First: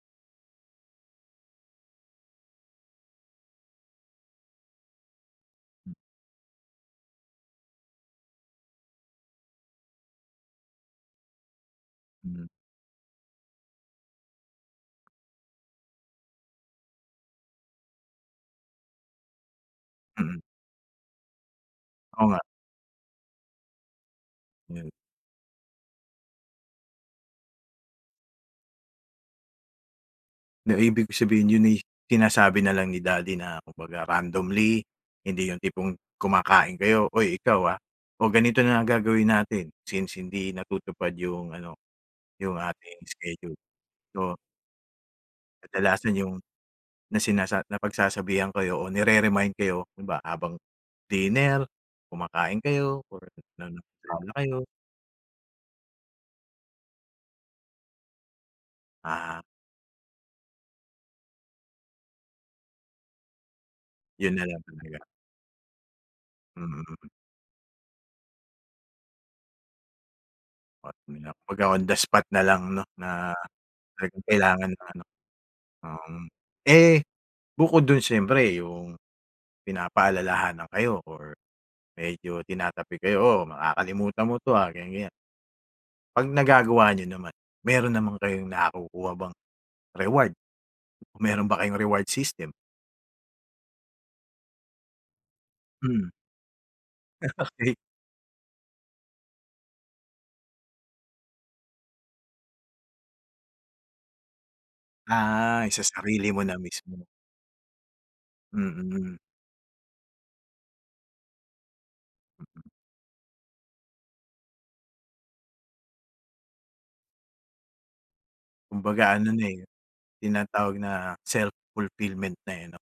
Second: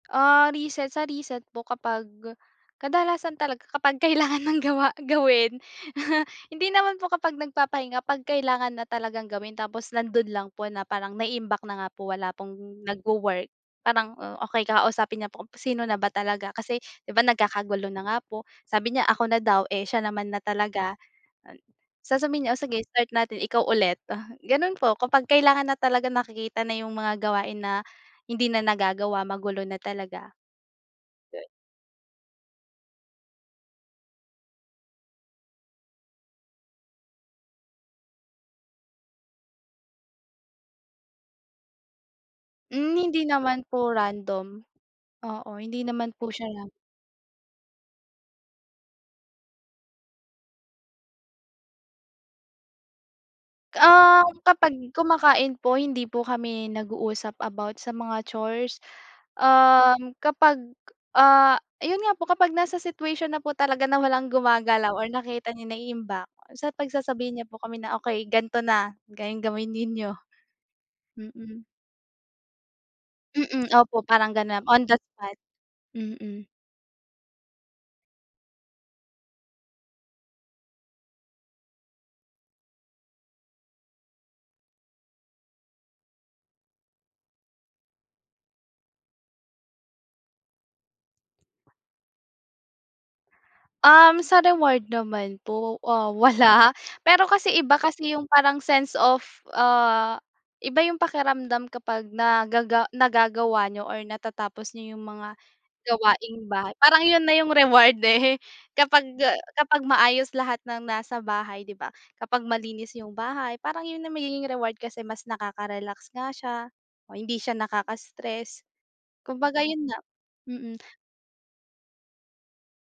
Ah, reset, sa reset po kapag, kadalasan talaga kapag kailangan ng gawa, gawin. Mm. Hindi naman po kapag nagpapahinga, 'pag kailangan na talagang gawin tapos nando'n lang po na parang naiimbak na nga po wala Hmm. pong nagwo-work. Parang, oh okey kausapin niya po kung sino na ba talaga, kasi 'di ba nagkakagulo na nga po, sabi niya ako na daw, eh siya naman na Mm. talaga. Oo nga. Sasabihin niya, o sige start natin, ikaw ulit. Gano'n Hmm. po kapag kailangan na talaga nakikita na yung mga gawain na hindi na nagagawa magulo na talaga. Na ibig ko sabihin, yon ay sinasabi na lang ni daddy na kumbaga randomly, hindi yung tipong kumakain kayo, "Oy ikaw ah, o ganito na ang gagawin natin since hindi natutupad yung ano, yung Hmm, ating hindi schedule." naman po So random. Oo, hindi naman Kadalasan po yung, siya ran na sinasa napagsasabihan kayo o nire-remind kayo, 'di ba habang, dinner, kumakain kayo or na ano, gala Um, kayo. kapag kumakain po hindi po kami nag-uusap about sa mga chores. Ah. Um, kapag, ah ayun nga po kapag nasa situation na po talaga na walang Yon na lang gumagalaw talaga. or nakita niya naiimbak, ah, sa Mm. pagsasabihin niya po kami na, "Okey ganto na, gan gawin ninyo". [unintelligible] Mm. Pagka on the spot na lang 'no na, Mm, opo. talagang Parang ganon, kailangan on na the ano. spot. Um, Mm. eh bukod do'n siyempre yung, pinapaalalahanan kayo or, medyo tinatapik kayo "O, makakalimutan mo 'to ah," ganiyan, ganiyan. 'Pag nagagawa niyo naman, mayro'n naman kayong nakukuha bang, reward, mayro'n ba kayong reward system? Um, sa reward naman po, Hmm. ah, wala. Pero kasi, Okey. iba kasi yung parang sense of, ah, iba yung pakiramdam kapag nagaga nagagawa niyo or natatapos niyo yung mga Ah, yung sa sarili mo na gawaing-bahay. Parang mismo. yon na yung reward, eh Mm. kapag, ah, kapag maayos lahat ng nasa bahay, 'di ba? Kapag Mm. malinis yung bahay parang yon na magiging reward kasi mas nakaka-relax nga siya, o hindi siya nakaka-stress, Kumbaga ano na, kumbaga eh, 'yon nga, mm. tinatawag na self-fulfillment na eh 'no?